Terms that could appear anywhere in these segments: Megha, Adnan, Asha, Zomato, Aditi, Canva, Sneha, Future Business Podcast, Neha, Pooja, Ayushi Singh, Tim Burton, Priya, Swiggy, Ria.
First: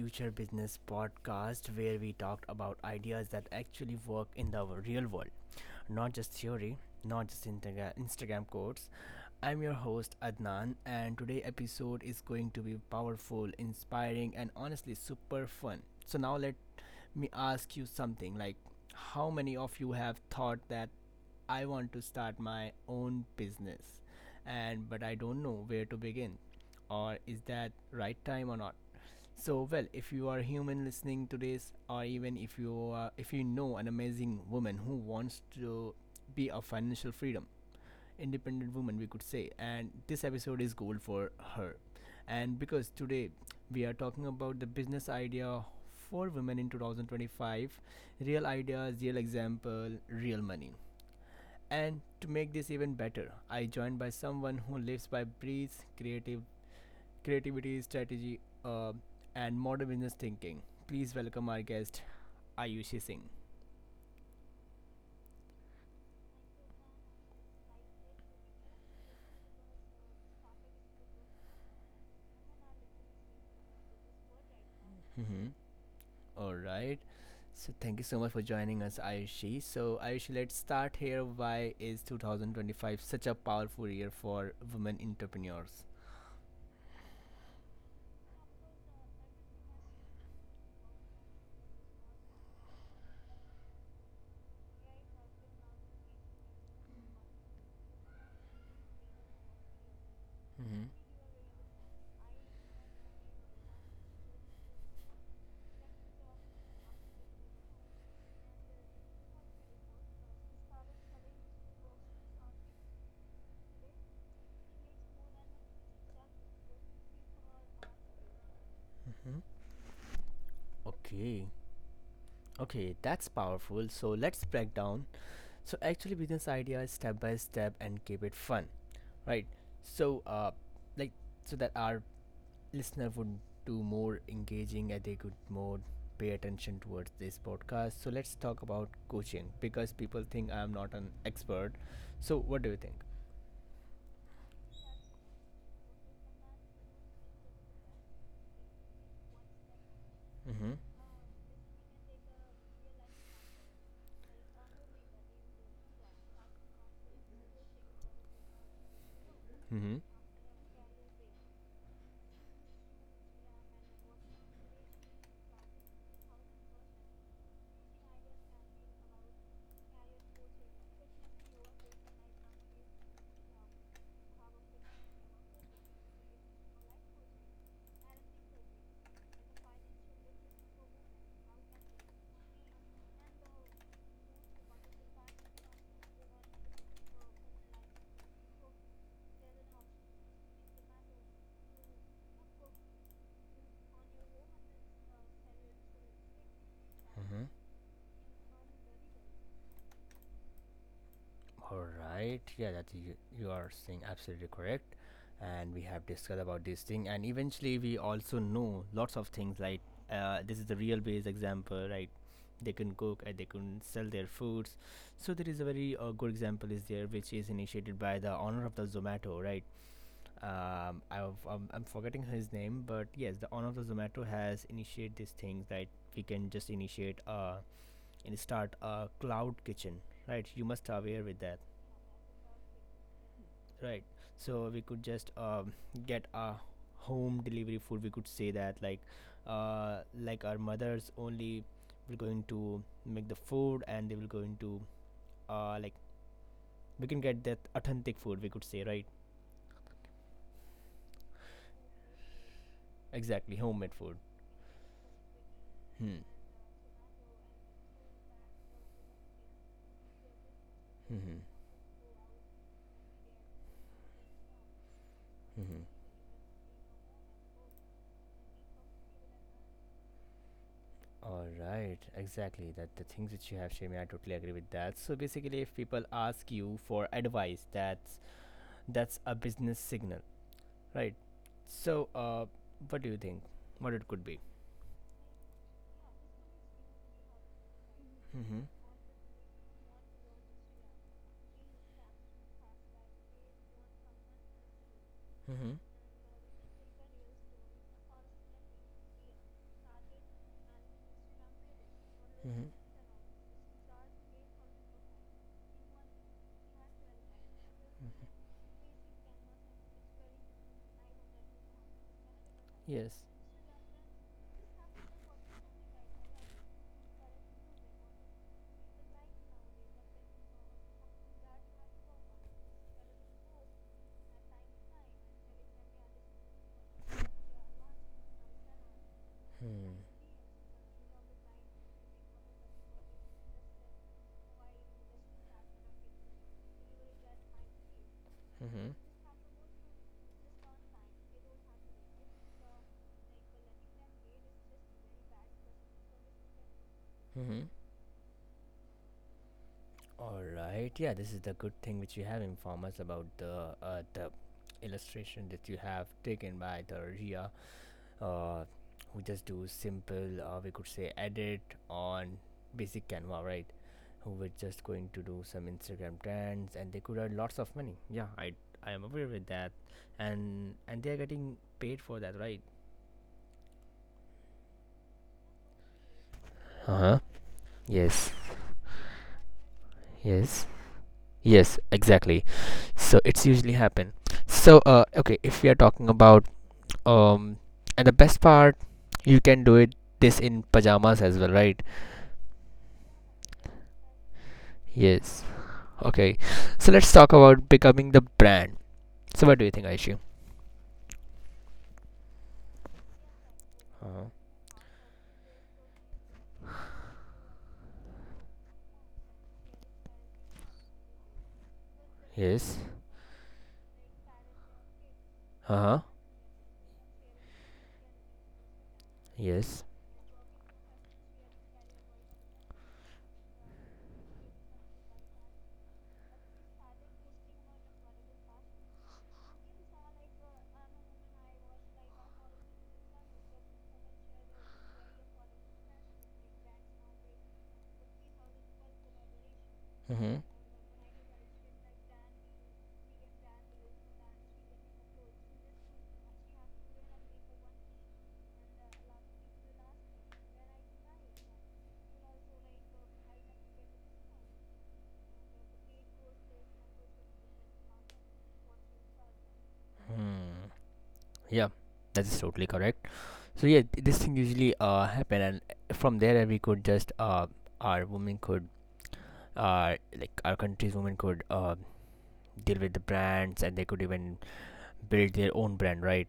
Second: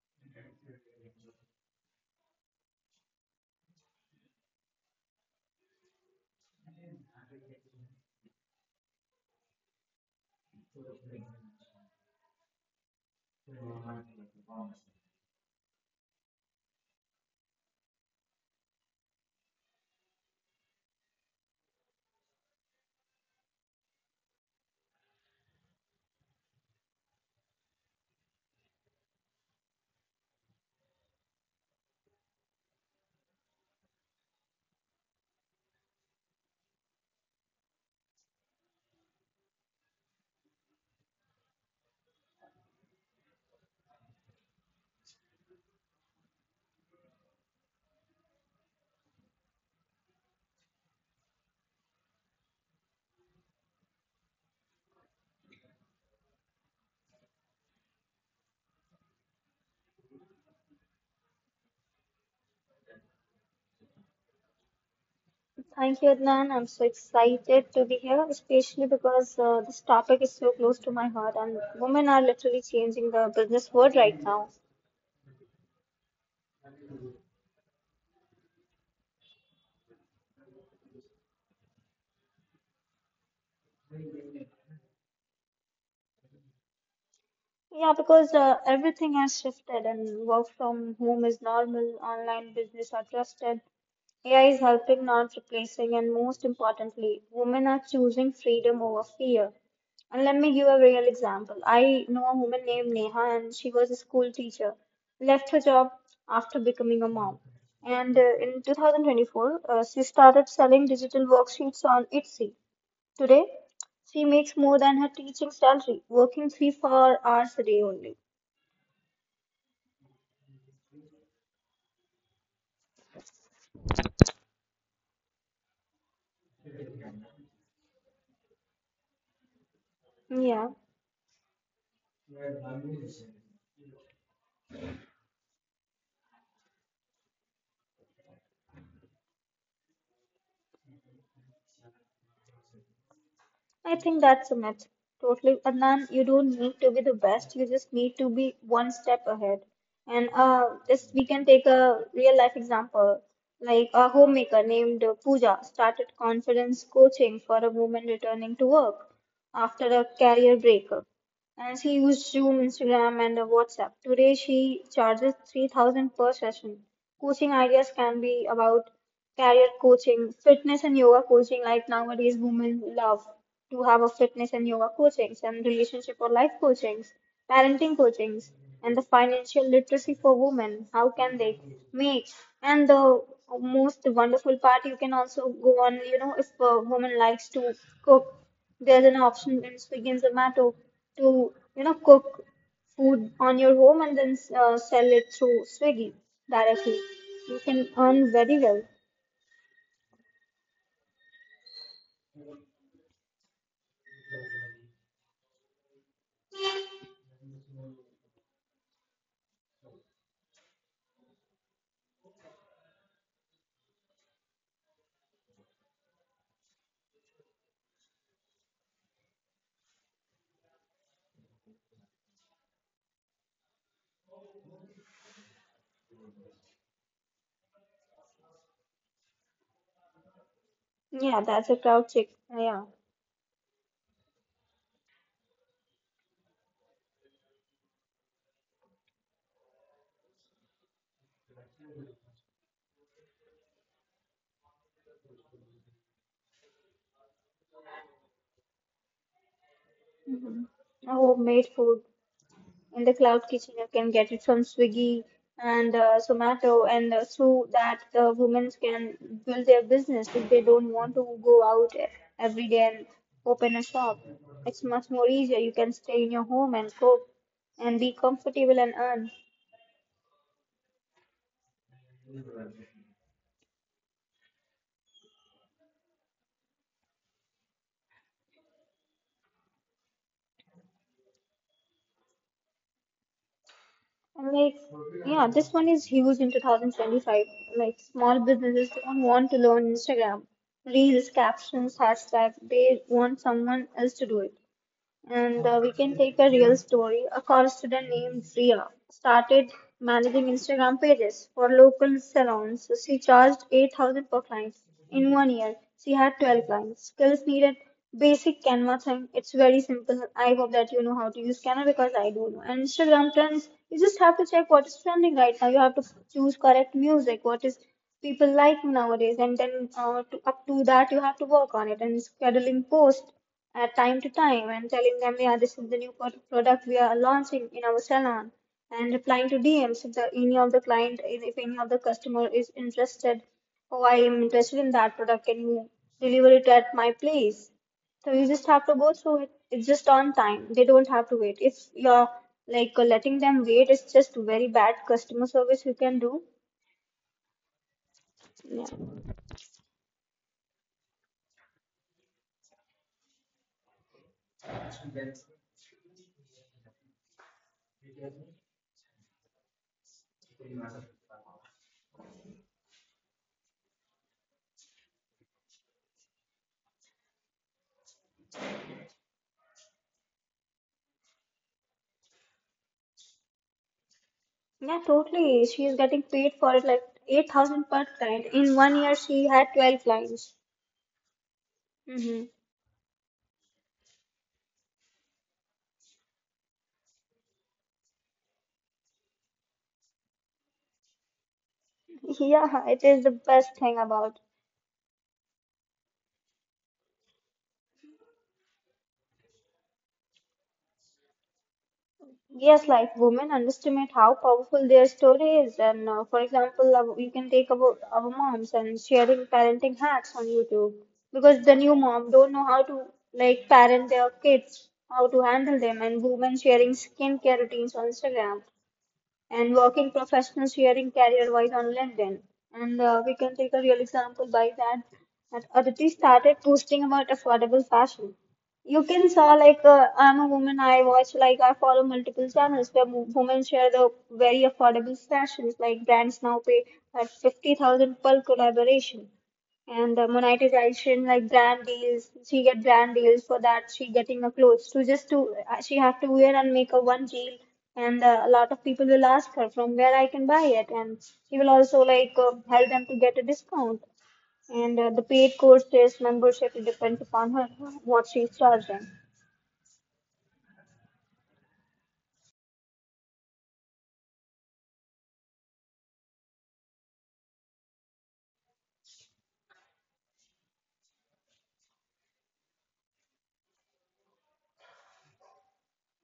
Future Business Podcast, where we talked about ideas that actually work in the real world, not just theory, not just Instagram quotes. I'm your host Adnan, and today episode is going to be powerful, inspiring, and honestly super fun. So now let me ask you something like how many of you have thought that I want to start my own business and but I don't know where to begin or is that right time or not so well, if you are human listening to this, or even if you know an amazing woman who wants to be a financial freedom, independent woman, we could say, and this episode is gold for her. And because today we are talking about the business idea for women in 2025, real ideas, real example, real money. And to make this even better, I joined by someone who lives by breathes creative creativity, strategy, uh, and modern business thinking. Please welcome our guest, Ayushi Singh. Thank you, Adnan. I'm so excited to be here, especially because this topic is so close to my heart, and women are literally changing the business world right now. Mhm. All right. So thank you so much for joining us, Ayushi. So Ayushi, let's start here. Why is 2025 such a powerful year for women entrepreneurs? Yeah, because everything has shifted and work from home is normal, online business are trusted, AI is helping, not replacing, and most importantly, women are choosing freedom over fear. And let me give a Mm-hmm. real example. I know a woman named Neha, and she was a school teacher, left her job after becoming a mom. And in 2024, she started selling digital worksheets on Etsy. Today, she makes more than her teaching salary, working three, 4 hours a day only. Mm-hmm. Okay. Okay, that's powerful. So let's break down. So actually, business idea is step by step and keep it fun, right? So, uh, Yeah, like so that our listener would do more engaging and they could more pay attention towards this podcast. So let's talk about coaching because people think I'm not an expert. So what do you think? I think that's a myth. Totally. Adnan, you don't need to be the best. You just need to be one step ahead. And Mm-hmm. uh, this we can take a real life example. Like a homemaker named Pooja started confidence coaching for a woman returning to work after Mm-hmm. a career breakup. And she used Zoom, Instagram, and WhatsApp. Today, she charges 3,000 per session. Coaching ideas can be about career coaching, fitness and yoga coaching, like nowadays women love to have a fitness and yoga coachings and relationship or life coachings, parenting coachings, and the financial literacy for women. How can they make? And the most wonderful part, you can also go on, you know, if a woman likes to cook there's an option in Swiggy and Zomato to, you know, cook food on your home and then sell it through Swiggy directly. Mm-hmm. You can earn very well. All right. Yeah, that you are saying absolutely correct. And we have discussed about this thing, and eventually we also know lots of things. Like this is the real base example, right? They can cook and they can sell their foods. So there is a very good example is there, which is initiated by the owner of the Zomato, right? I'm forgetting his name, but yes, the owner of the Zomato has initiated these things that we can just initiate and start a cloud kitchen, right? You must aware with Yeah, that that's a crowd chick. Yeah. right. So we could just get a home delivery food we could say that like our mothers only will going to make the food and they will going to like we can get that authentic food we could say, right? hmm Homemade food. In the cloud Exactly kitchen homemade you can food. get it from Swiggy and Hmm. uh, Zomato and through that the women can build their business if they don't want to Mm-hmm. go out every day and open a shop. It's much more easier. Mm-hmm. You can stay in your home and cook and be comfortable and earn. All right, exactly that the things which you have Shami, I totally agree with that. So basically if people ask you for advice, that's a business signal. Right. So, uh, what do you think? What it could be? And like yeah, this one is huge in 2025. Like small Mm-hmm. businesses don't want to learn Instagram reels, captions, hashtags. They want someone else to do it. Mm-hmm. And we can take a real story. A college student named Priya started managing Instagram pages for local Mm-hmm. salons. She charged 8,000 per client. In one year, she had 12 clients. Skills needed: basic Canva thing. It's very simple. I hope that you know how to use Canva because I do know. And Yes. Instagram trends, you just have to check what is trending right now. You have to choose correct music, what is people like nowadays, and then up to that, you have to work on it and scheduling posts at time to time and telling them, yeah, this is the new product we are launching in our salon and replying to Hmm. DMs. If the, any of the client, if any of the customer is interested, oh, I am interested in that product, can you deliver it at my place? So you just Mm-hmm. have to go through it. It's just on time. They don't have to wait. If you're like letting them wait, it's just very bad customer service you can do. Mm-hmm. Yeah. All right. Yeah, this is the good thing which you have informed us about the illustration that you have taken by the Ria, uh, who just do simple we could say edit on basic canva, right? Who were just going to do some instagram trends and they could earn lots of money. Yeah, I am aware with that. And they are getting paid for that, right? Yeah, totally. She is getting paid for it like Uh-huh. 8,000 per Yes. client. In one year, she had 12 clients. Yes. Yes, exactly. Hmm. So it's usually happen. So okay, if we are talking about um and the best part you can do it this in pajamas as well, right? Yeah, it is the best thing about. Yes. Okay, so let's talk about becoming the brand. So, what do you think, Aishu? Yes, like women underestimate Uh-huh. how powerful their story is. And for example, you can take about our moms and sharing parenting hacks on YouTube because the new mom don't know Yes. how to like parent their kids, how to Uh handle huh. them, and women sharing skincare routines on Instagram, and Yes. working professionals sharing career wise on LinkedIn. And we can take a real example by that. That Aditi started posting about affordable fashion. You can saw like I'm a woman. I watch like I follow multiple channels where women share the very affordable fashions. Like brands now pay at 50,000 per collaboration, and the Mm-hmm. monetization like brand deals, she get brand deals for that, she getting a clothes to just to she have to wear and make a one deal, and a lot of people will ask her from where I can buy it, and she will also like help them to get a discount, and the paid course is membership, it depends upon her what she's charging. Hmm. Yeah, that is totally correct. So yeah, this thing usually happen, and from there we could just our women could like our country's women could deal with the brands, and they could even build their own brand, right?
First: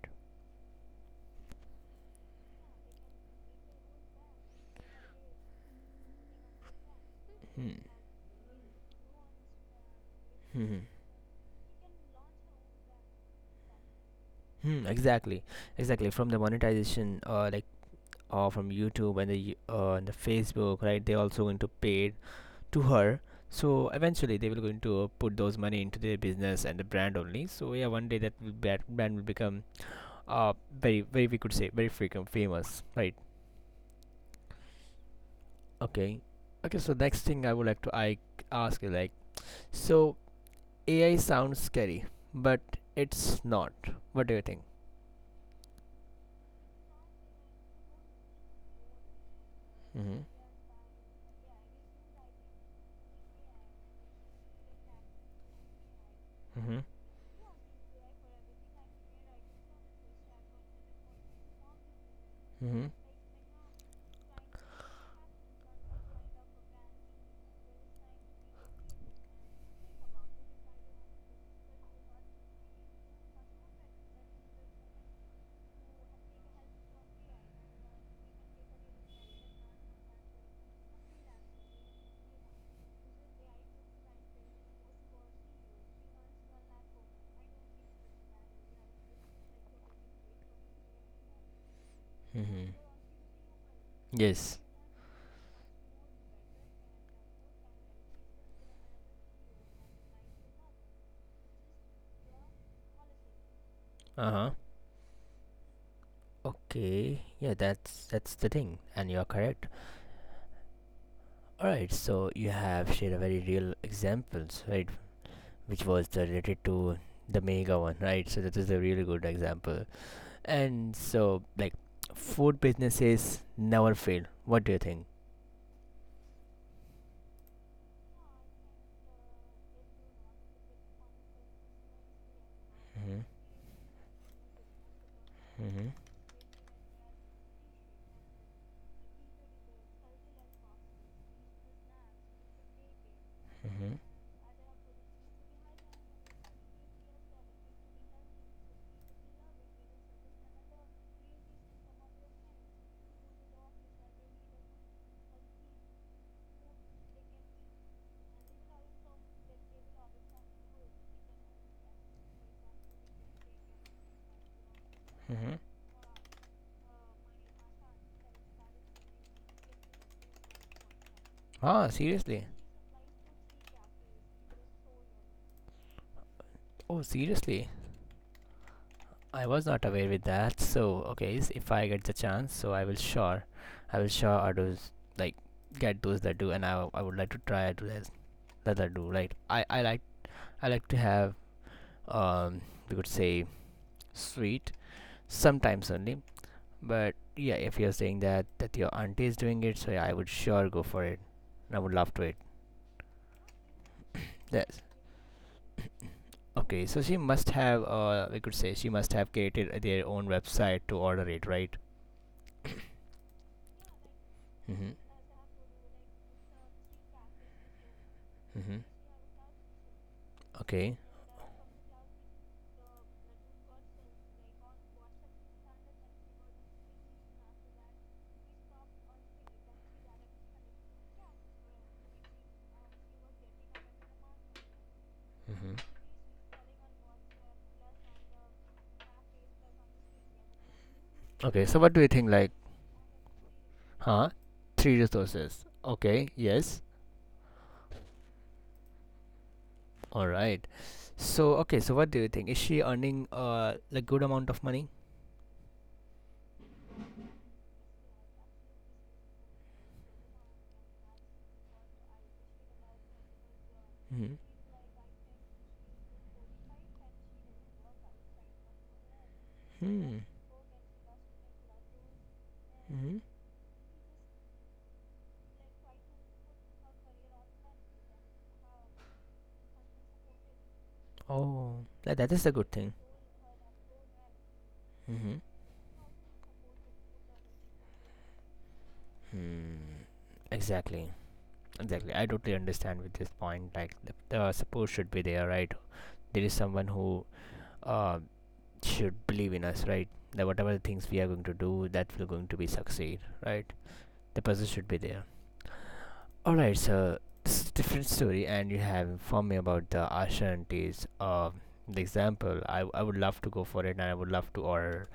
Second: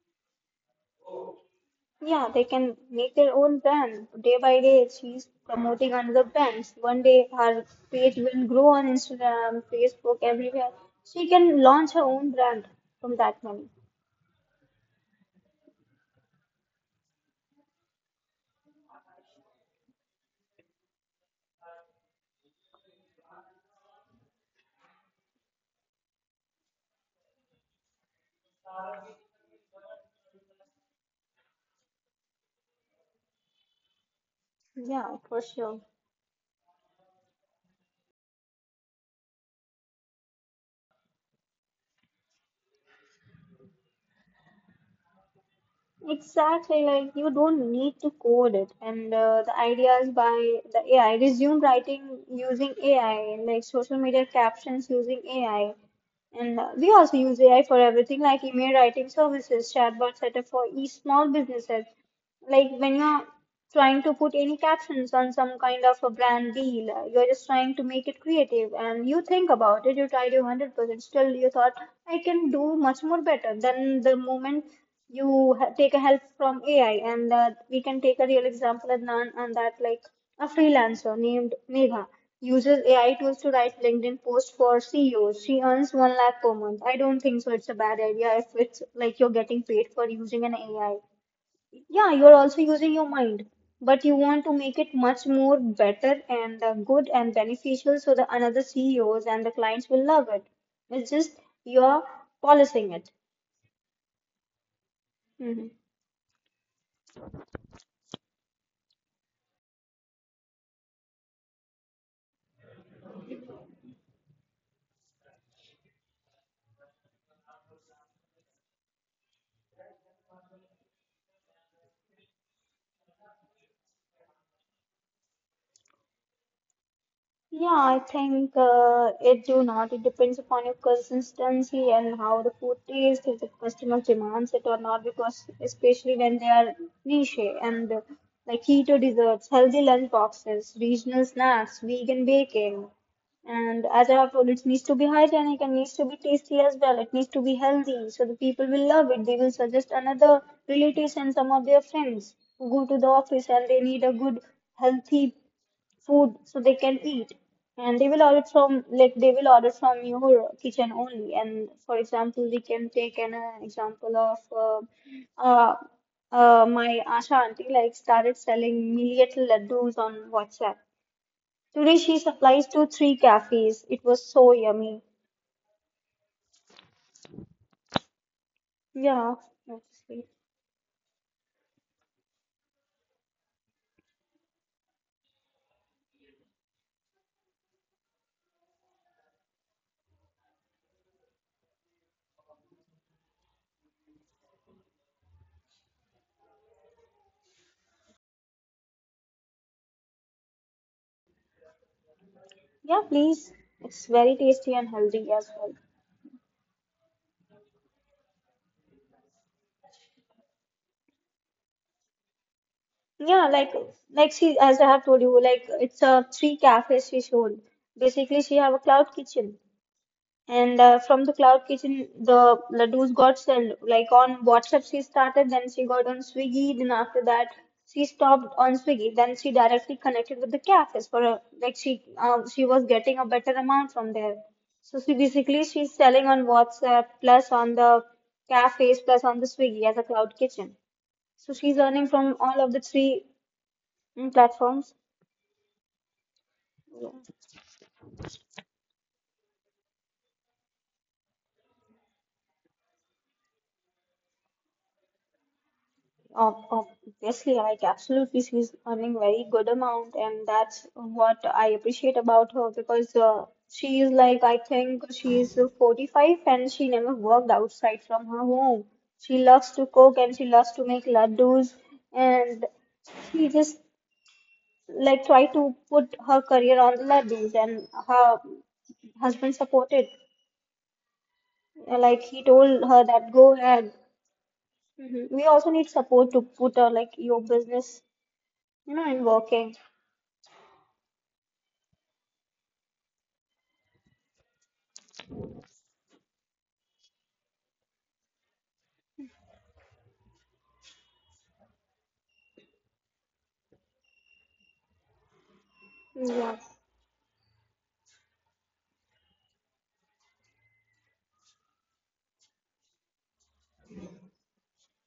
Yeah, they can make their own brand. Day by day, she's promoting another brand. One day, her Hmm. page will grow on Instagram, Facebook, everywhere. Hmm. She can launch her own brand from that money. Hmm. Exactly. Exactly. From the monetization, Or from YouTube and the Facebook, right? They're also going to pay to her. So eventually, they will going to put those money into their business and the brand only. So yeah, one day that will that brand will become uh very very we could say very freaking famous, right? Yeah, for sure. Okay, okay. So next thing I would like to I ask you like, so AI sounds scary, but it's not. What do you think? Exactly. Like you don't need to code it, and the ideas Mm-hmm. by the AI. Resume writing using AI, like social media captions using AI. And Mm-hmm. we also use AI for everything like email writing services, chatbot setup for e small businesses. Like Mm-hmm. when you're trying to put any captions on some kind of a brand deal, you're just trying to make it creative and you think about it, you tried your 100%, still you thought, I can do much more better. Then the moment you ha take a help from AI, and we can take a real example, Adnan, on that like a freelancer named Megha. Uses AI tools to write LinkedIn posts for CEOs. She earns one lakh per month. I don't think so. It's a bad idea if it's like you're getting paid for using an AI. Yeah, you're also Mm-hmm. using your mind, but you want to Yes. make it much more better and good and beneficial so that another CEOs and the clients will love it. It's just you're polishing it. Uh huh. Mhm. Okay, yeah, that's the thing, and you're correct. All right, so you have shared a very real examples, right, which was the related to the mega one, right? So that is a really good example. And so, like, food businesses never fail. What do you think? Yeah, I think it do not. It depends upon your consistency and how the food Hmm. tastes, if the customer demands it or not, because Hmm. especially when they are niche and like keto desserts, healthy lunch boxes, regional snacks, vegan baking. And Hmm. as I have told, it needs to be hygienic and needs to be tasty as well. It needs to be healthy. So the people will love it. They will suggest another relatives and some of their friends who go to the office and they need a good healthy food so they can eat, and they will order from, like they will order from your kitchen only. And for example, we can take an uh, example of uh, Hmm. uh, uh, my Asha auntie like started selling millet laddus on WhatsApp. Ah, Today she seriously? supplies to three cafes. It was so yummy. Oh, seriously? Yeah, I was that's not aware with sweet. that. So, okay, if I get the chance, so I will sure, I will sure I do s- like get those that do, and I would like to try to that I do. Right? I like to have um we could say sweet sometimes only. But yeah, if you're saying that your auntie is doing it, so yeah, I would sure go for it. I would love to it. Yeah, please. It's very tasty Yes. and healthy as well. Okay, so she must have we could say she must have created their own website to order it, right? Yeah, like she as I Mm-hmm. have told you, like it's a three cafes she showed. Basically, she have Mm-hmm. a cloud kitchen, and Okay. uh, from the cloud kitchen, the ladoos got sold. Like on WhatsApp, she started, then she got on Swiggy, then after that, she stopped on Swiggy. Then she directly connected with the cafes for a, like she was getting a better amount from there. So she basically Mm-hmm. she's selling on WhatsApp plus on the cafes plus on the Swiggy as a cloud kitchen. So Okay, so she's what do you earning think from like all of the three huh? Three platforms. resources. Okay, yes. Yeah. All right. So okay, so what do you think? Is she earning like good amount of money? ob- Obviously, like absolutely she's earning very good amount, and that's what I appreciate about her because she is Hmm. like I think she's 45 and she never worked outside from her home. She loves to Hmm. cook and she loves to make laddus, and Hmm. she just like try to put her career on the laddus, and her husband supported, Oh, that, like that is he a good told thing. her that go ahead. Mhm. Hmm. We also need support to put like your business, you know, in Hmm. working. Exactly. Exactly. I totally understand with this point. Like the support should be there, right? There is someone who uh should believe in us, right? That whatever things we are going to do, that will going to be succeed, right? The person should be there. Yes. Alright, so this is a different story, and you have informed me about the alternatives. The example, I would love to go for it, and I would love to order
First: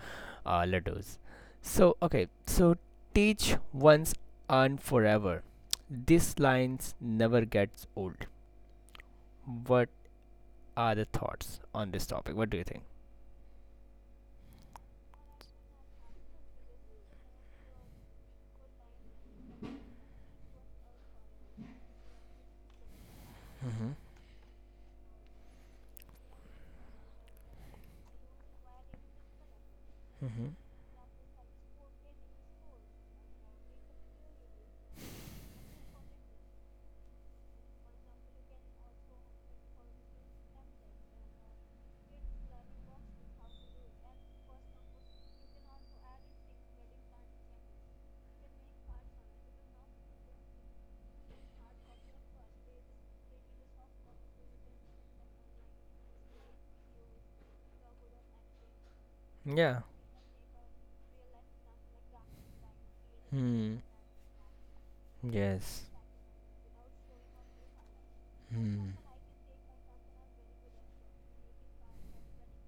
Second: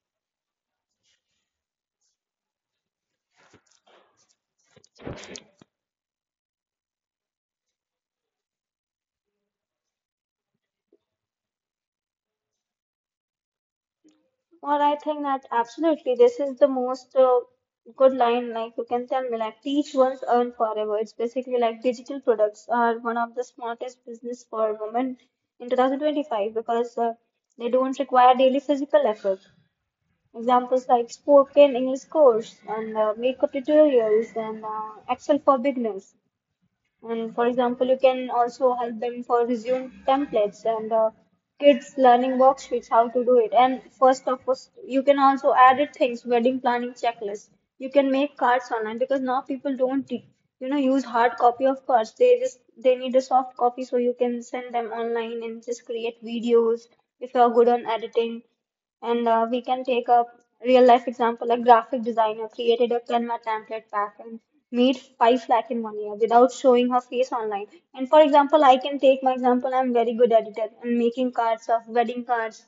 laddus. So, okay, so teach once and forever. These lines never gets old. What are the thoughts on this topic? What do you think? Well, I think that absolutely this is the most good line. Like you can tell me, like teach once, earn forever. It's basically like digital products are one of the Mm-hmm, smartest business for women in 2025 because they don't require daily physical effort. mm-hmm. Examples like spoken English course and makeup tutorials and Excel for beginners. And for example, you can also help them for resume templates and kids learning worksheets, how to do it. And first of all, you can also add it things, wedding planning checklist. You can make cards online because now people don't, you know, use hard copy of cards. They just they need a soft copy, so you can send them online and just create videos if you are good on editing. And we can Yeah. take a real life example. A graphic designer created a Canva Hmm. template pack and made 5 lakh in Yes. one year without showing her face online. And for example, I Hmm. can take my example. I'm very good at it and making cards of wedding cards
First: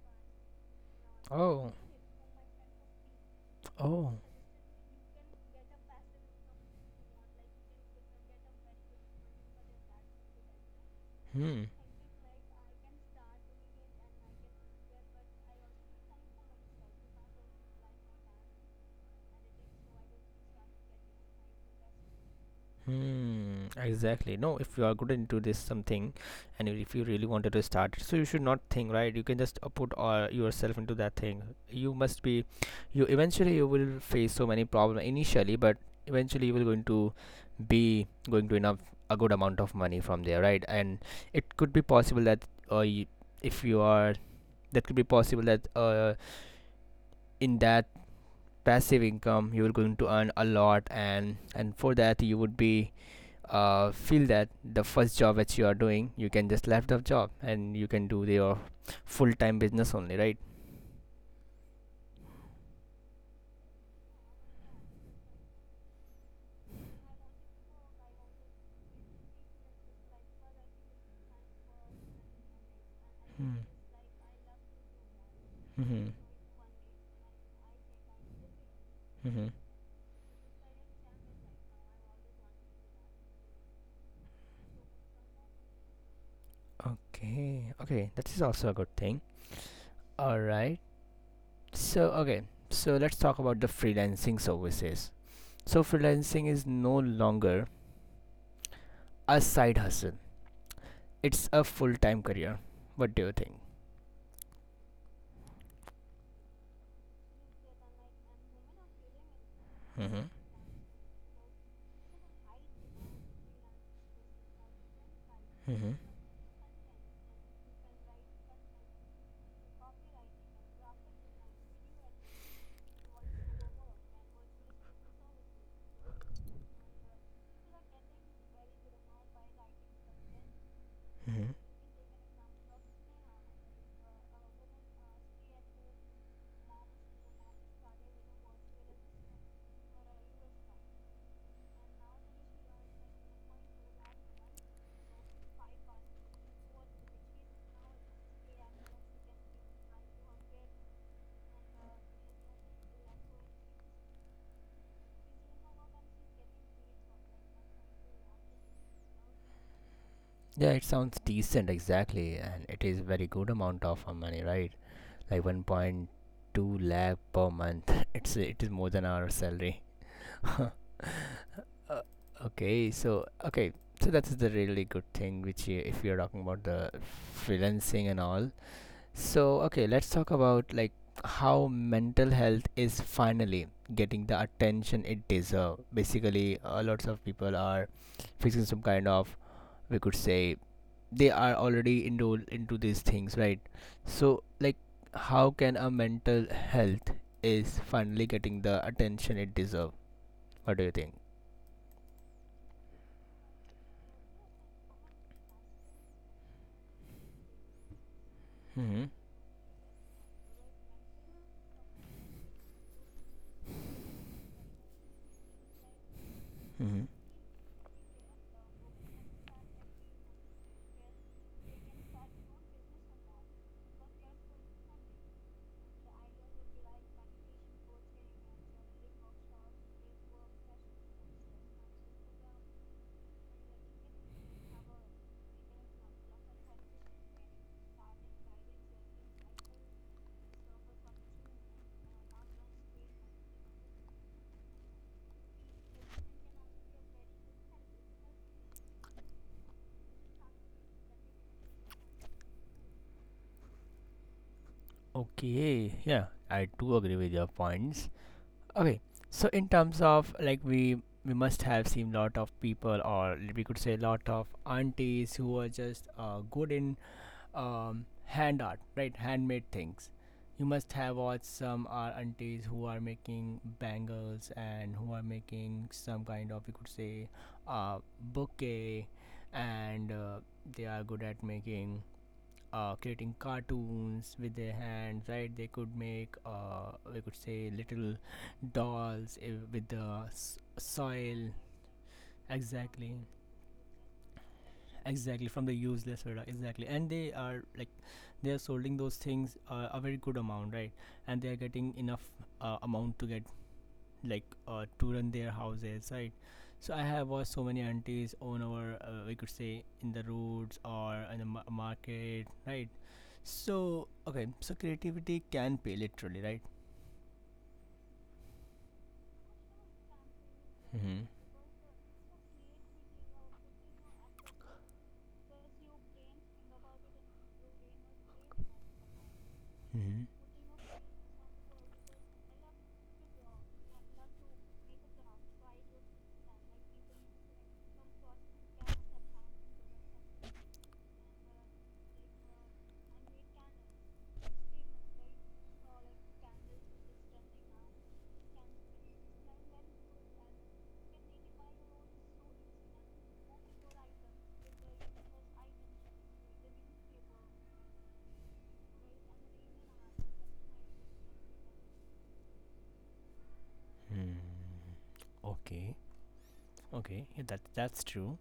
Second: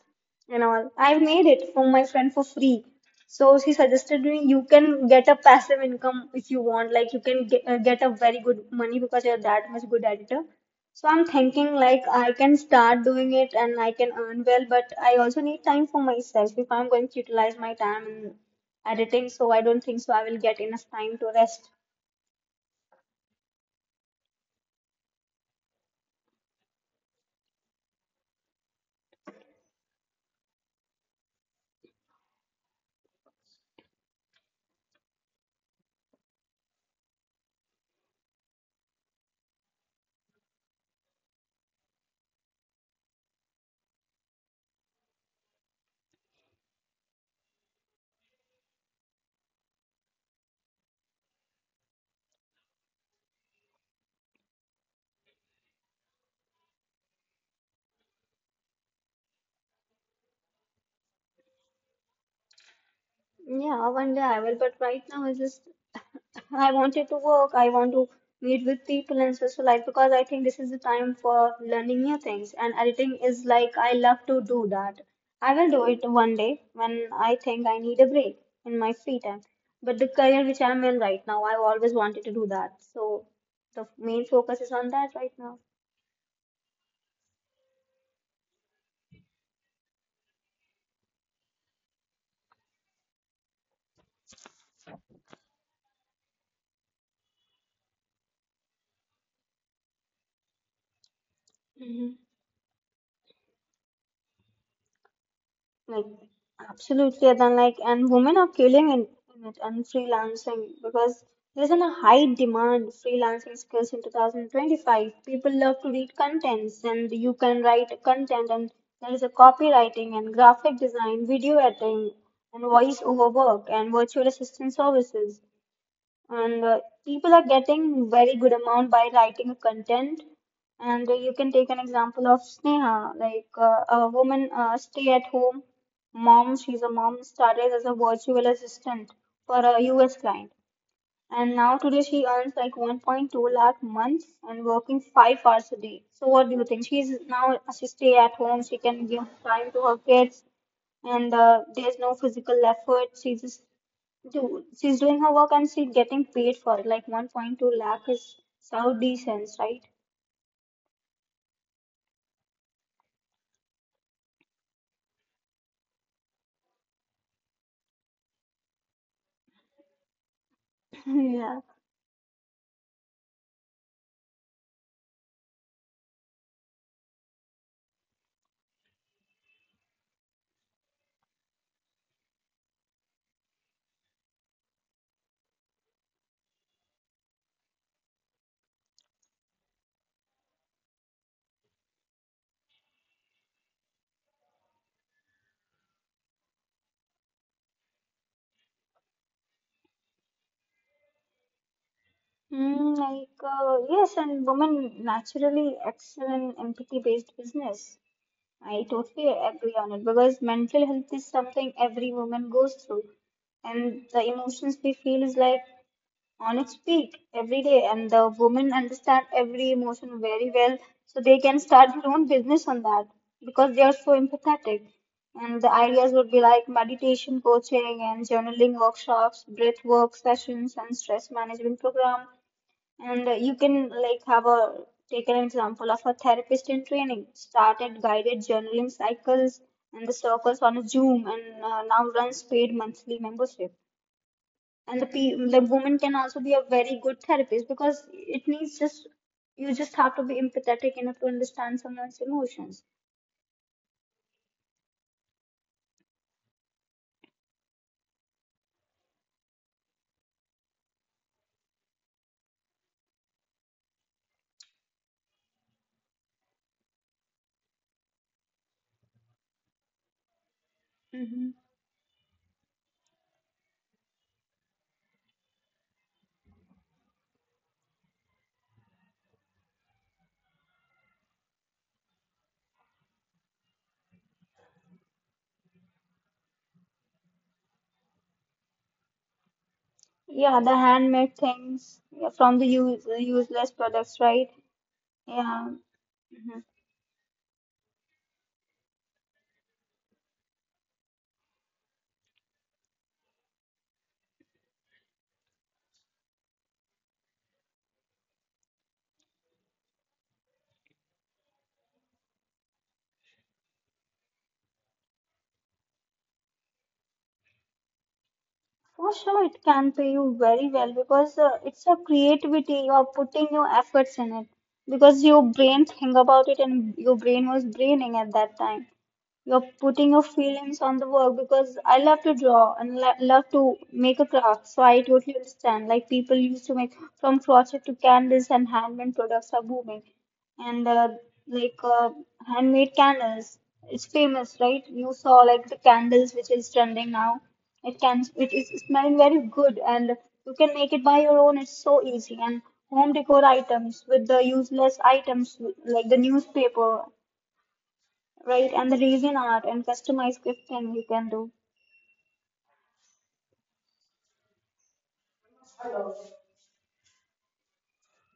and all. I made it Oh. from my friend for free. So she Oh. suggested me you can get a passive income if you want. Like you can get a very good money because you're that much good editor. So I'm Hmm. thinking like I can start doing it and I can earn well, but I also need time for myself if I'm going to utilize my time in editing. So I don't think so I will get enough time to rest. Hmm, exactly. No, if you are good into this something and if you really wanted to start it, so you should not think, right? You can just put yourself into that thing. You must be, you eventually you will face so many problems initially, but eventually you will going to be going to enough a good amount of money from there, right? And it could be possible that uh, y- if you are, that could be possible that in that passive income you are going to earn a lot, and for that you would be feel that the first job that you are doing you can just left the job and you can do your full-time business only, right? Yeah, one day I will, but right now I just I wanted to work. I want to meet with people and socialize because I think this is the time for learning new things. And editing is like I love to do that. I will do it Mm-hmm. one day when I think I need a break in my free time. Mm-hmm. But the career which I'm in right now, I've always wanted to do that. So the main focus is on that right now. Okay, okay, that is also a good thing. All right, so okay, so let's talk about the freelancing services. So freelancing is no longer a side hustle, it's a full-time career. What do you think? Like absolutely, then like and women are killing in it and Mm-hmm. freelancing because there's a high demand freelancing skills in 2025. People love to Mm-hmm. read contents and you can write content and there is a copywriting and graphic design, video editing and voice over work and virtual assistant services and people are getting very good amount by writing a content and you can Mm-hmm. take an example of Sneha like a woman stay at home mom, she's a mom, started as a virtual assistant for a US client, and now today she earns like 1.2 lakh month and working 5 hours a day. So what do you think? She stay at home. She can give time to her kids, and there's no physical effort. She just do She's doing her work and she's getting paid for it. Like 1.2 lakh is Saudi cents, right? Yeah, it sounds decent exactly, and it is very good amount of money, right? Like 1.2 lakh per month. It's it is more than our salary. Yeah. Uh, okay, so okay, so that is the really good thing which you, if you're talking about the freelancing and all. So okay, let's talk about like how mental health is finally getting the attention it deserves. Basically, lots of people are fixing some kind of we could say they are already enrolled into these things, right? So like how can a mental health is finally getting the attention it deserves? What do you think? Mm, like yes, and women naturally excel in empathy-based business. I Hmm. totally agree on it because mental health is something every woman goes through, and the emotions we feel is like on its Hmm. peak every day. And the women understand every emotion very well, so they can start their own business on that because they are so empathetic. And the ideas would be like meditation coaching and journaling workshops, breath work sessions, and stress management program. And you can like have a Take an example of a therapist in training, started guided journaling cycles and the circles on a Zoom, and now runs paid monthly membership. And the woman can also be a very good therapist because it needs just you just have to be empathetic enough to understand someone's emotions. Okay, yeah, I do agree with your points. Okay, so in terms of like we must have seen lot of people or we could say lot of aunties who are just good in hand art, right? Handmade things. You must have Mm-hmm. watched some our aunties who are making bangles and who are making some kind of, you could say, bouquet, and they are good at making, creating cartoons with their hands, right? They could make, we could say, little dolls eh, with the Yeah, the handmade soil, things, yeah, from the exactly, useless products, right? exactly from Yeah. the useless product, Mm-hmm. exactly, and they are like they are selling those things a very good amount, right? And they are getting enough amount to get like to run their houses, right? So I have watched so many aunties on our we could say in the roads or in the market, right? So okay, so creativity can pay literally, right? For sure, it can pay you very well Mm-hmm. because it's a creativity. You're putting your efforts in it because your brain think about it and your brain was braining at that time. You're putting Mm-hmm. your feelings on the work because I love to draw and lo love to make a craft. So I totally understand. Like people used to make from crochet to candles and handmade products are booming and like uh, handmade candles. It's famous, right? You saw like the candles which is trending now. It is smelling very good, and you can make it by your own. It's so easy. And home decor items with the useless items like the newspaper, right? And the resin art and customized gifting you can do. Mm-hmm. Okay, okay, yeah, that's true.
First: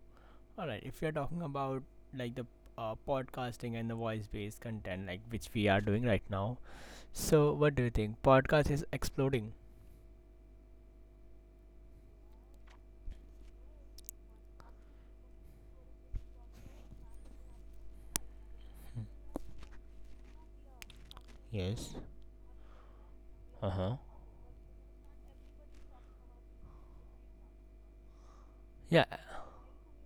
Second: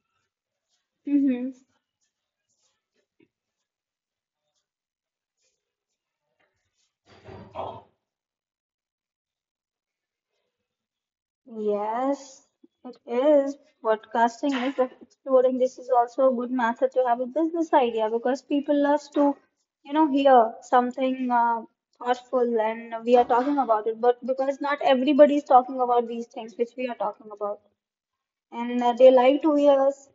All right, if you're talking Mm-hmm. about like the podcasting and the voice based content like which we are doing right now. So, what do you think? Podcast is exploding. Yes, it is. Podcasting is exploring. This is also a good method to have a business idea because people love to, you know, hear something Yes. thoughtful and we are talking Uh about it. huh. But because not everybody is talking about these things which we are talking about, and they Yeah. like to hear us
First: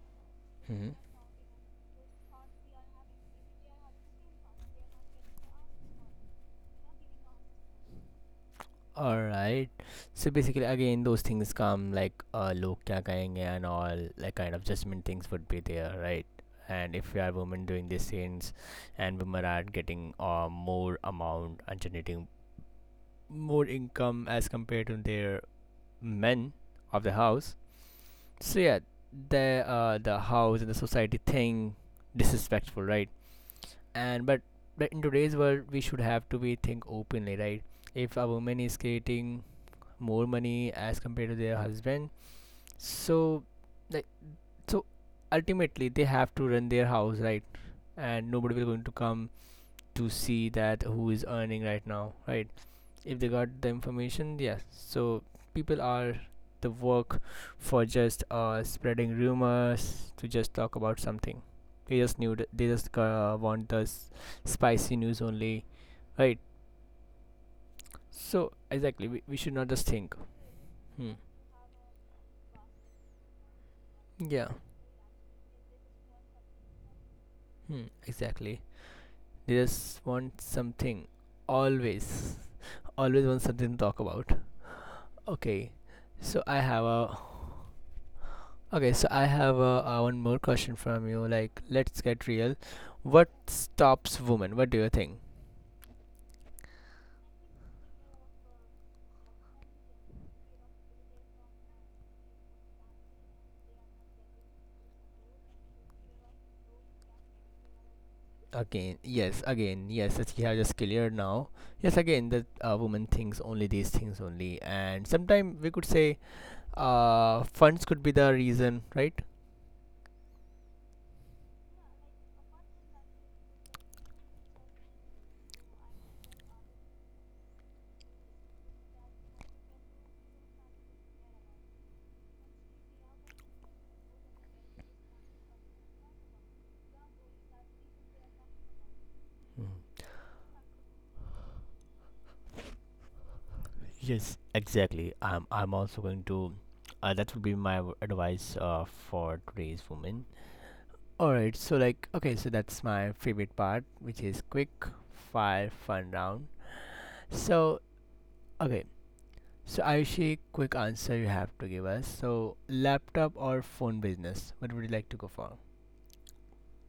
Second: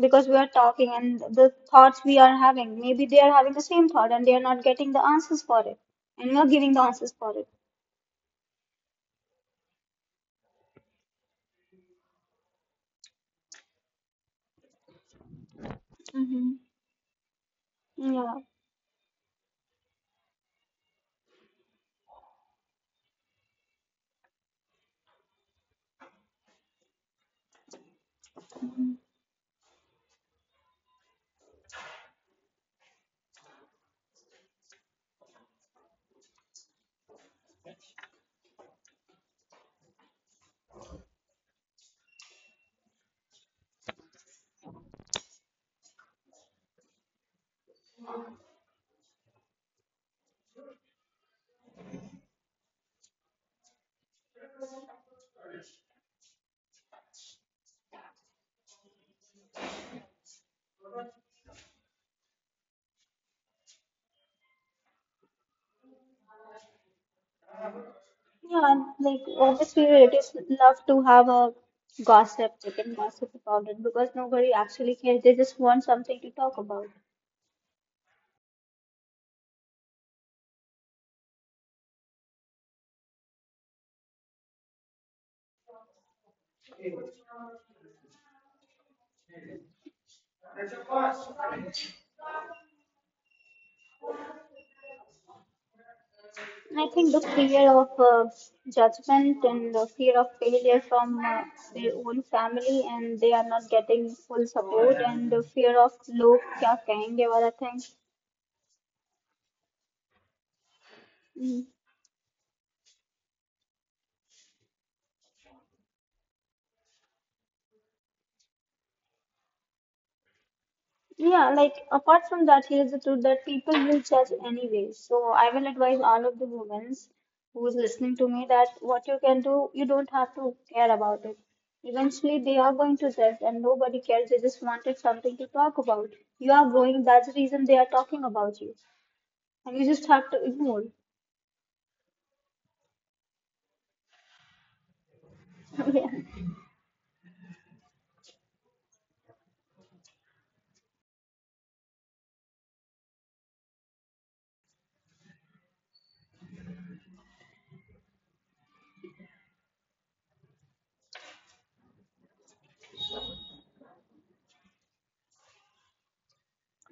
because we are Mm-hmm. talking and the thoughts we are having. Maybe they are having the same thought and they are not getting the answers for it, and we are giving the answers for it. All right. So basically, again, those things come like log kya kahenge and all, like kind of judgment things would be there, right? Mm-hmm. And if you are women doing these Yeah. things, and women are getting more amount and generating more income as compared to their men of the house. So yeah, the the house and the society thing disrespectful, right? and but in today's world we should have to be think openly, right? If a woman is creating more money as compared to their husband, so like so ultimately they have to run their house, right? And nobody will going to come to see that who is earning right now, right? If they got the information, yeah. So people are the work for just spreading rumors to just talk about something. They just want spicy news only, right? So Yeah, exactly, like we should not obviously just think. relatives love to Hmm. have a gossip. They can gossip about it because Yeah. nobody actually cares. They just want something to talk about. Hmm. Exactly, they just want something, always, always want something to talk about. Okay. so I have a Okay, so I have one more question from you. Like, let's get real. What stops women? What do you think? And I think the fear of judgment and the fear of failure from their own family and they are not getting full support and the fear of log क्या कहेंगे वाला thing. Again, yes, again, yes. It's yeah, just clear now. Mm. Yes, again, that woman thinks only these things only, and sometimes we could say, funds could be the reason, right? Yeah, like apart from that, here's the truth that people will judge anyway. So I will advise all of the women who's listening to me that what you can do, you don't have to care about it. Eventually, they are going to judge, and nobody cares. They just wanted something to talk about. You are growing. That's the reason they are talking about you, and you Mm. just have to ignore. Yes, exactly. I'm also Yeah, going to. That would be my advice for today's woman. All right. So like, okay, so that's my favorite part, which is quick fire fun round. So, okay. So, Ayushi, quick answer you have to give us. So, laptop or phone business? What would you like to go for?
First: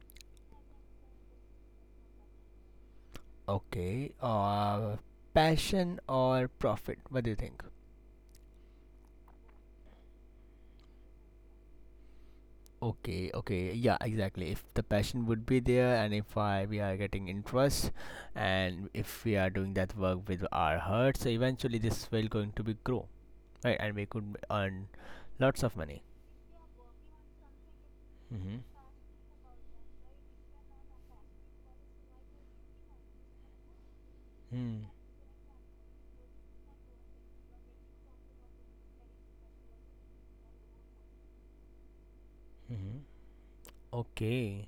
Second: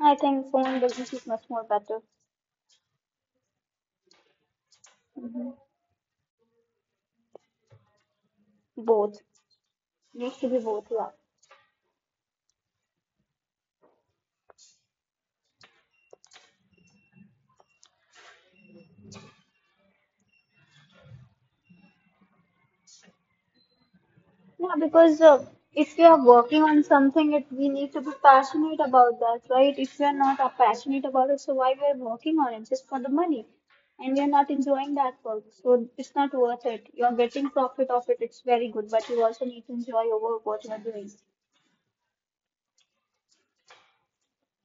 I think phone business is much more better. Okay. Passion or profit? What do you think? Both needs to be both. Yeah. Okay, okay. Yeah, exactly. If the passion would be there, and if we are getting interest and if we are doing that work with our heart, so eventually this will going to be grow, right? And we could Yeah, earn because lots of if money. you are working on something, it we need to be Mm-hmm. passionate about that, right? If we are not passionate about it, so why we are working on it just for the money, and we are not Mm-hmm. enjoying that work, so it's not worth it. You are getting profit of it; it's very good, but you also need to enjoy your work, what you are doing. Okay.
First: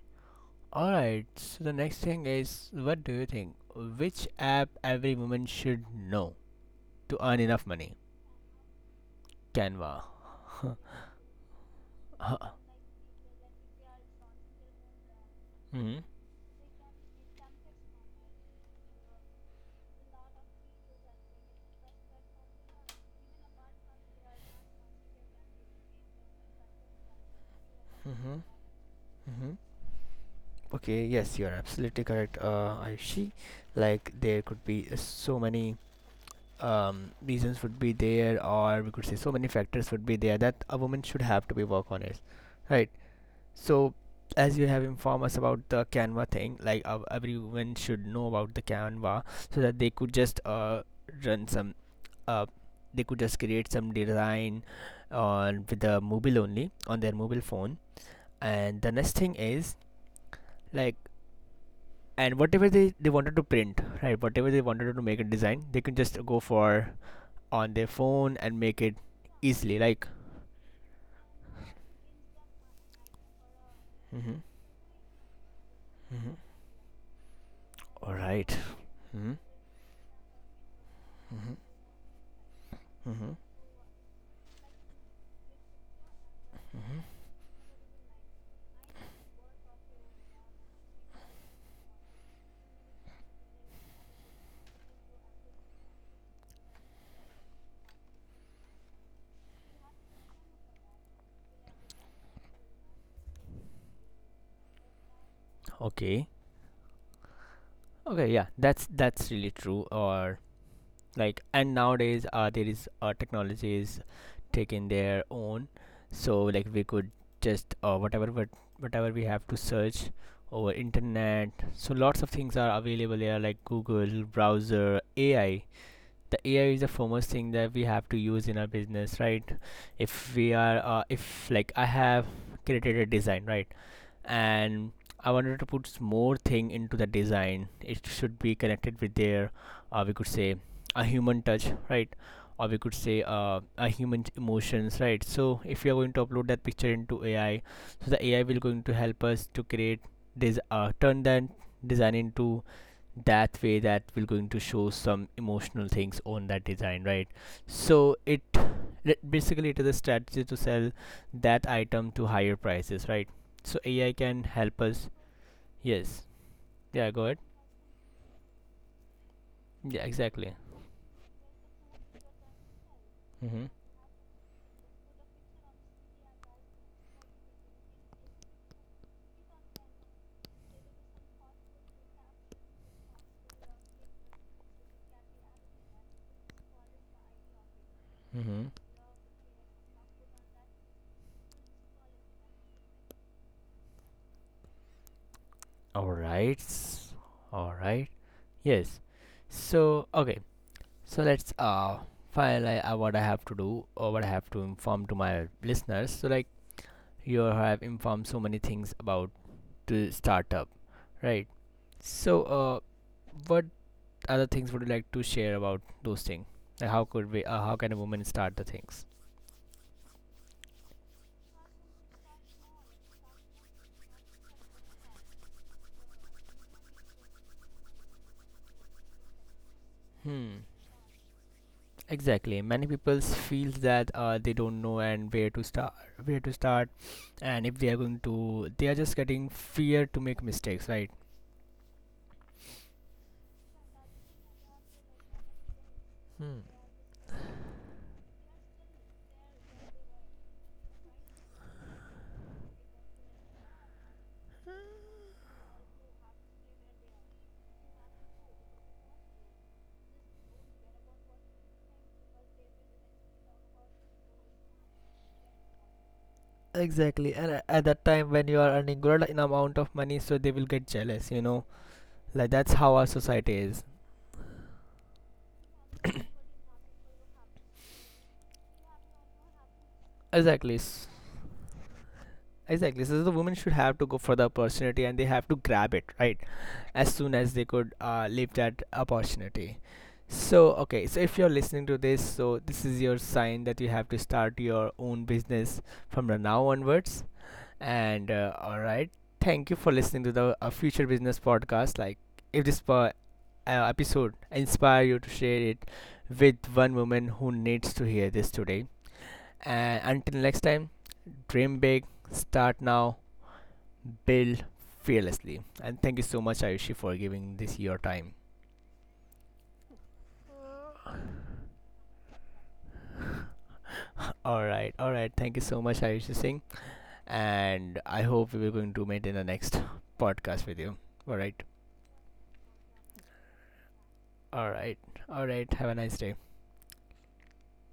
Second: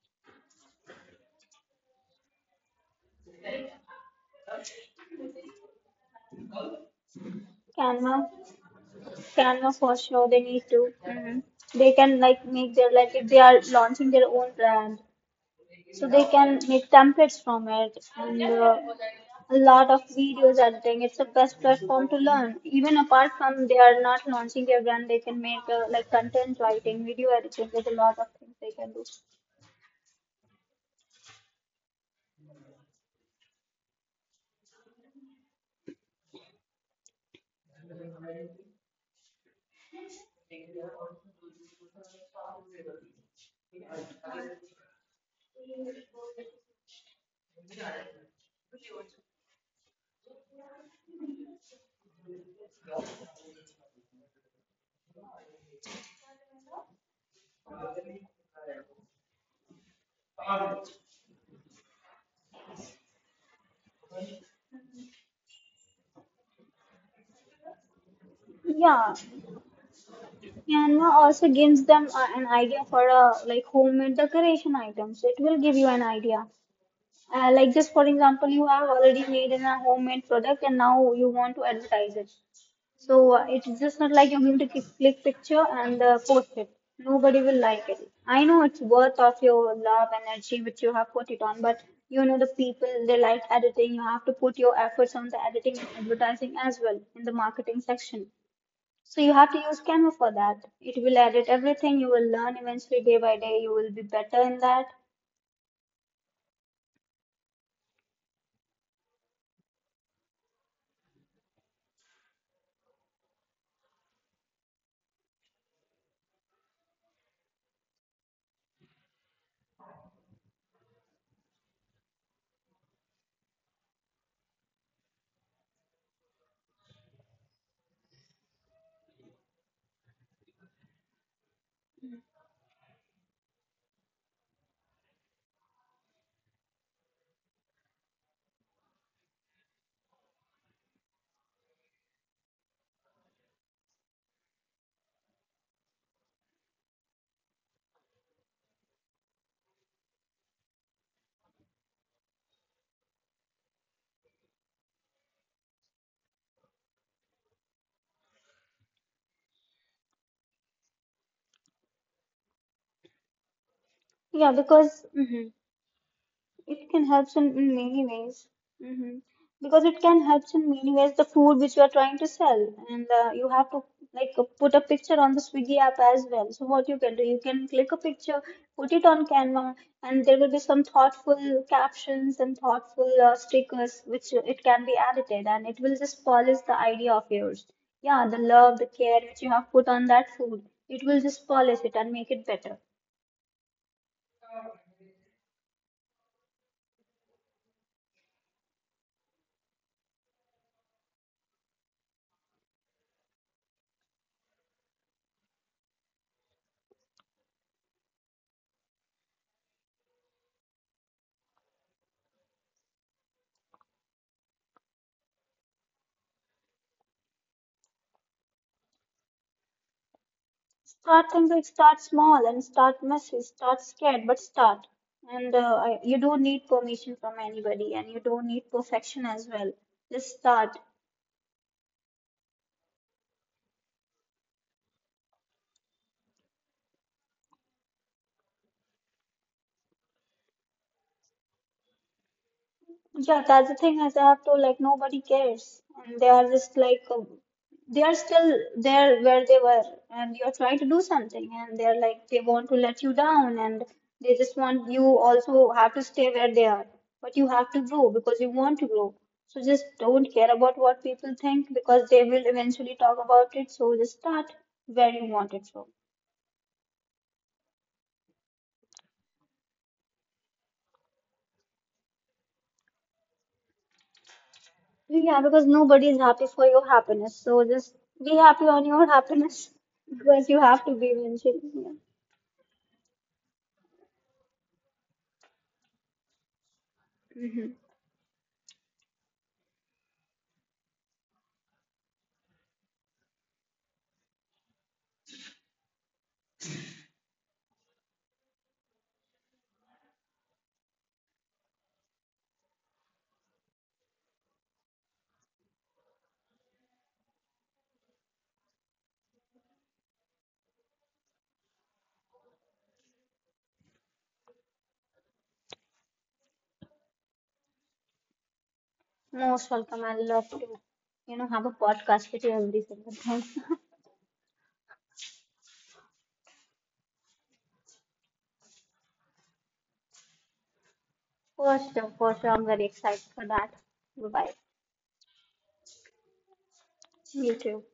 Alright, so the next thing is, what do you think? Which app every woman should know to earn enough money? Canva, Canva for Canva. sure, they need to. Hmm. They can like Huh. make their like if they are launching their own brand, Mm-hmm. so they can make templates from it and a lot of videos editing. It's the best platform to learn, even apart from they are not launching their brand. They can make like content writing, video editing. There's a lot of Mm-hmm. things they can do. Mm-hmm. Okay, yes, you're absolutely correct, Ayushi. Like, there could be so many reasons would be there, or we could say so many factors would be there that a woman should have to be work on it, right? So, as you have informed us about the Canva thing, like everyone should know about the Canva so that they could just run some, uh, they could just create some design on with the mobile only on their mobile phone. And the next thing is, like, and whatever they wanted to print, right? Whatever they wanted to make a design, they can just go for on their phone and make it Yeah, easily. Like, Canva also gives them an idea for a like homemade mm-hmm, decoration items. It will give you an mm-hmm. idea. Like just for All example, right. you have already Mm-hmm, made in a homemade product and now you want to advertise it. So mm-hmm. It's just not like you're going to click picture and post it. Nobody will like it. I know it's worth of your love energy which you have put it on, but you know the people they like editing. You have to put your efforts on the editing and advertising as well in the marketing section. So you have to use Canva for that. It will edit everything. You will learn eventually day by day. You will be better in that. Okay. Okay, yeah, that's really true. Or like, and nowadays, there is technology is taking their own, so like we could just whatever we have to search over internet. So lots of things are available here, like Google, browser, AI. The AI is the foremost thing that we have to use in our business, right? If we are, if like I have created a design, right? And I wanted to put more thing into the design. It should be connected with their, uh, we could say, a human touch, right? Or we could say a human emotions, right? So if you are going to upload that picture into AI, so the AI will going to help us to create turn that design into that way that we're going to show some emotional things on that design, right? So it it- basically it is a strategy to sell that item to higher prices, right? So AI can Yeah, help because us. mhm. Yes. It can Yeah, go help ahead. in many ways. Hmm. Because it Yeah, can help exactly. in many ways the food which you are trying to sell, and you Mm-hmm. have to like put a picture on the Swiggy app as well. So what you can do, you can click a picture, put it on Canva, and there will be some thoughtful captions and thoughtful stickers which it can be edited, and it will just polish the idea of yours. Yeah, the Mm-hmm. love, the care which you have put on that food, it will just polish it and make it better. all right s- all right. Yes. So okay so let's uh file I, uh, what I have to do, or what I have to inform to my listeners? So like, you have informed so many things about to startup, right? So, what other things would you like to share about those things? Like how could we? How can a woman start the things? Start simple, start small, and start messy, start scared, but start. And uh, you don't need permission from anybody, and you don't need perfection as well. Just Hmm. start. Exactly. Many people feels that they don't know and where to start, where to start, and if they are going to, they are just getting fear to make mistakes, right? Yeah, that's the thing is after like nobody cares, and they are Hmm. just like they are still there where they were, and you're trying to do something, and they're like they want to let you down, and they just want you also have to stay where they are, but you have to grow because you want to grow. So just don't care about what people think because they will eventually talk about it. So just start where you want it from. Exactly, and at that time when you are earning good in amount of money, so they will get jealous. You know, like that's how our society is. Yeah, because nobody is happy for your happiness. So just be happy on your happiness because you Exactly. have to be eventually. Exactly. So the women should have to go for the opportunity and they have to grab it, right? As soon as they Yeah. could leave that opportunity. So, okay. So if you're listening to this, so this is your sign that you have to start your own business from the now onwards. And all right. Thank you for listening to the Future Business Podcast. Like, if this episode inspire you to share it with one woman who needs to hear this today. And until next time, dream big, start now, build fearlessly. And thank you so much, Ayushi, for giving this your time. Most welcome. I love to, you know, have a podcast with you every single time. All right, all right. Thank you so much, Ayushi Singh. And I hope we are going to meet in the next podcast with you. All right, For sure, for sure. I'm very excited for that. Bye bye. all right, all right. Have a nice day. You too.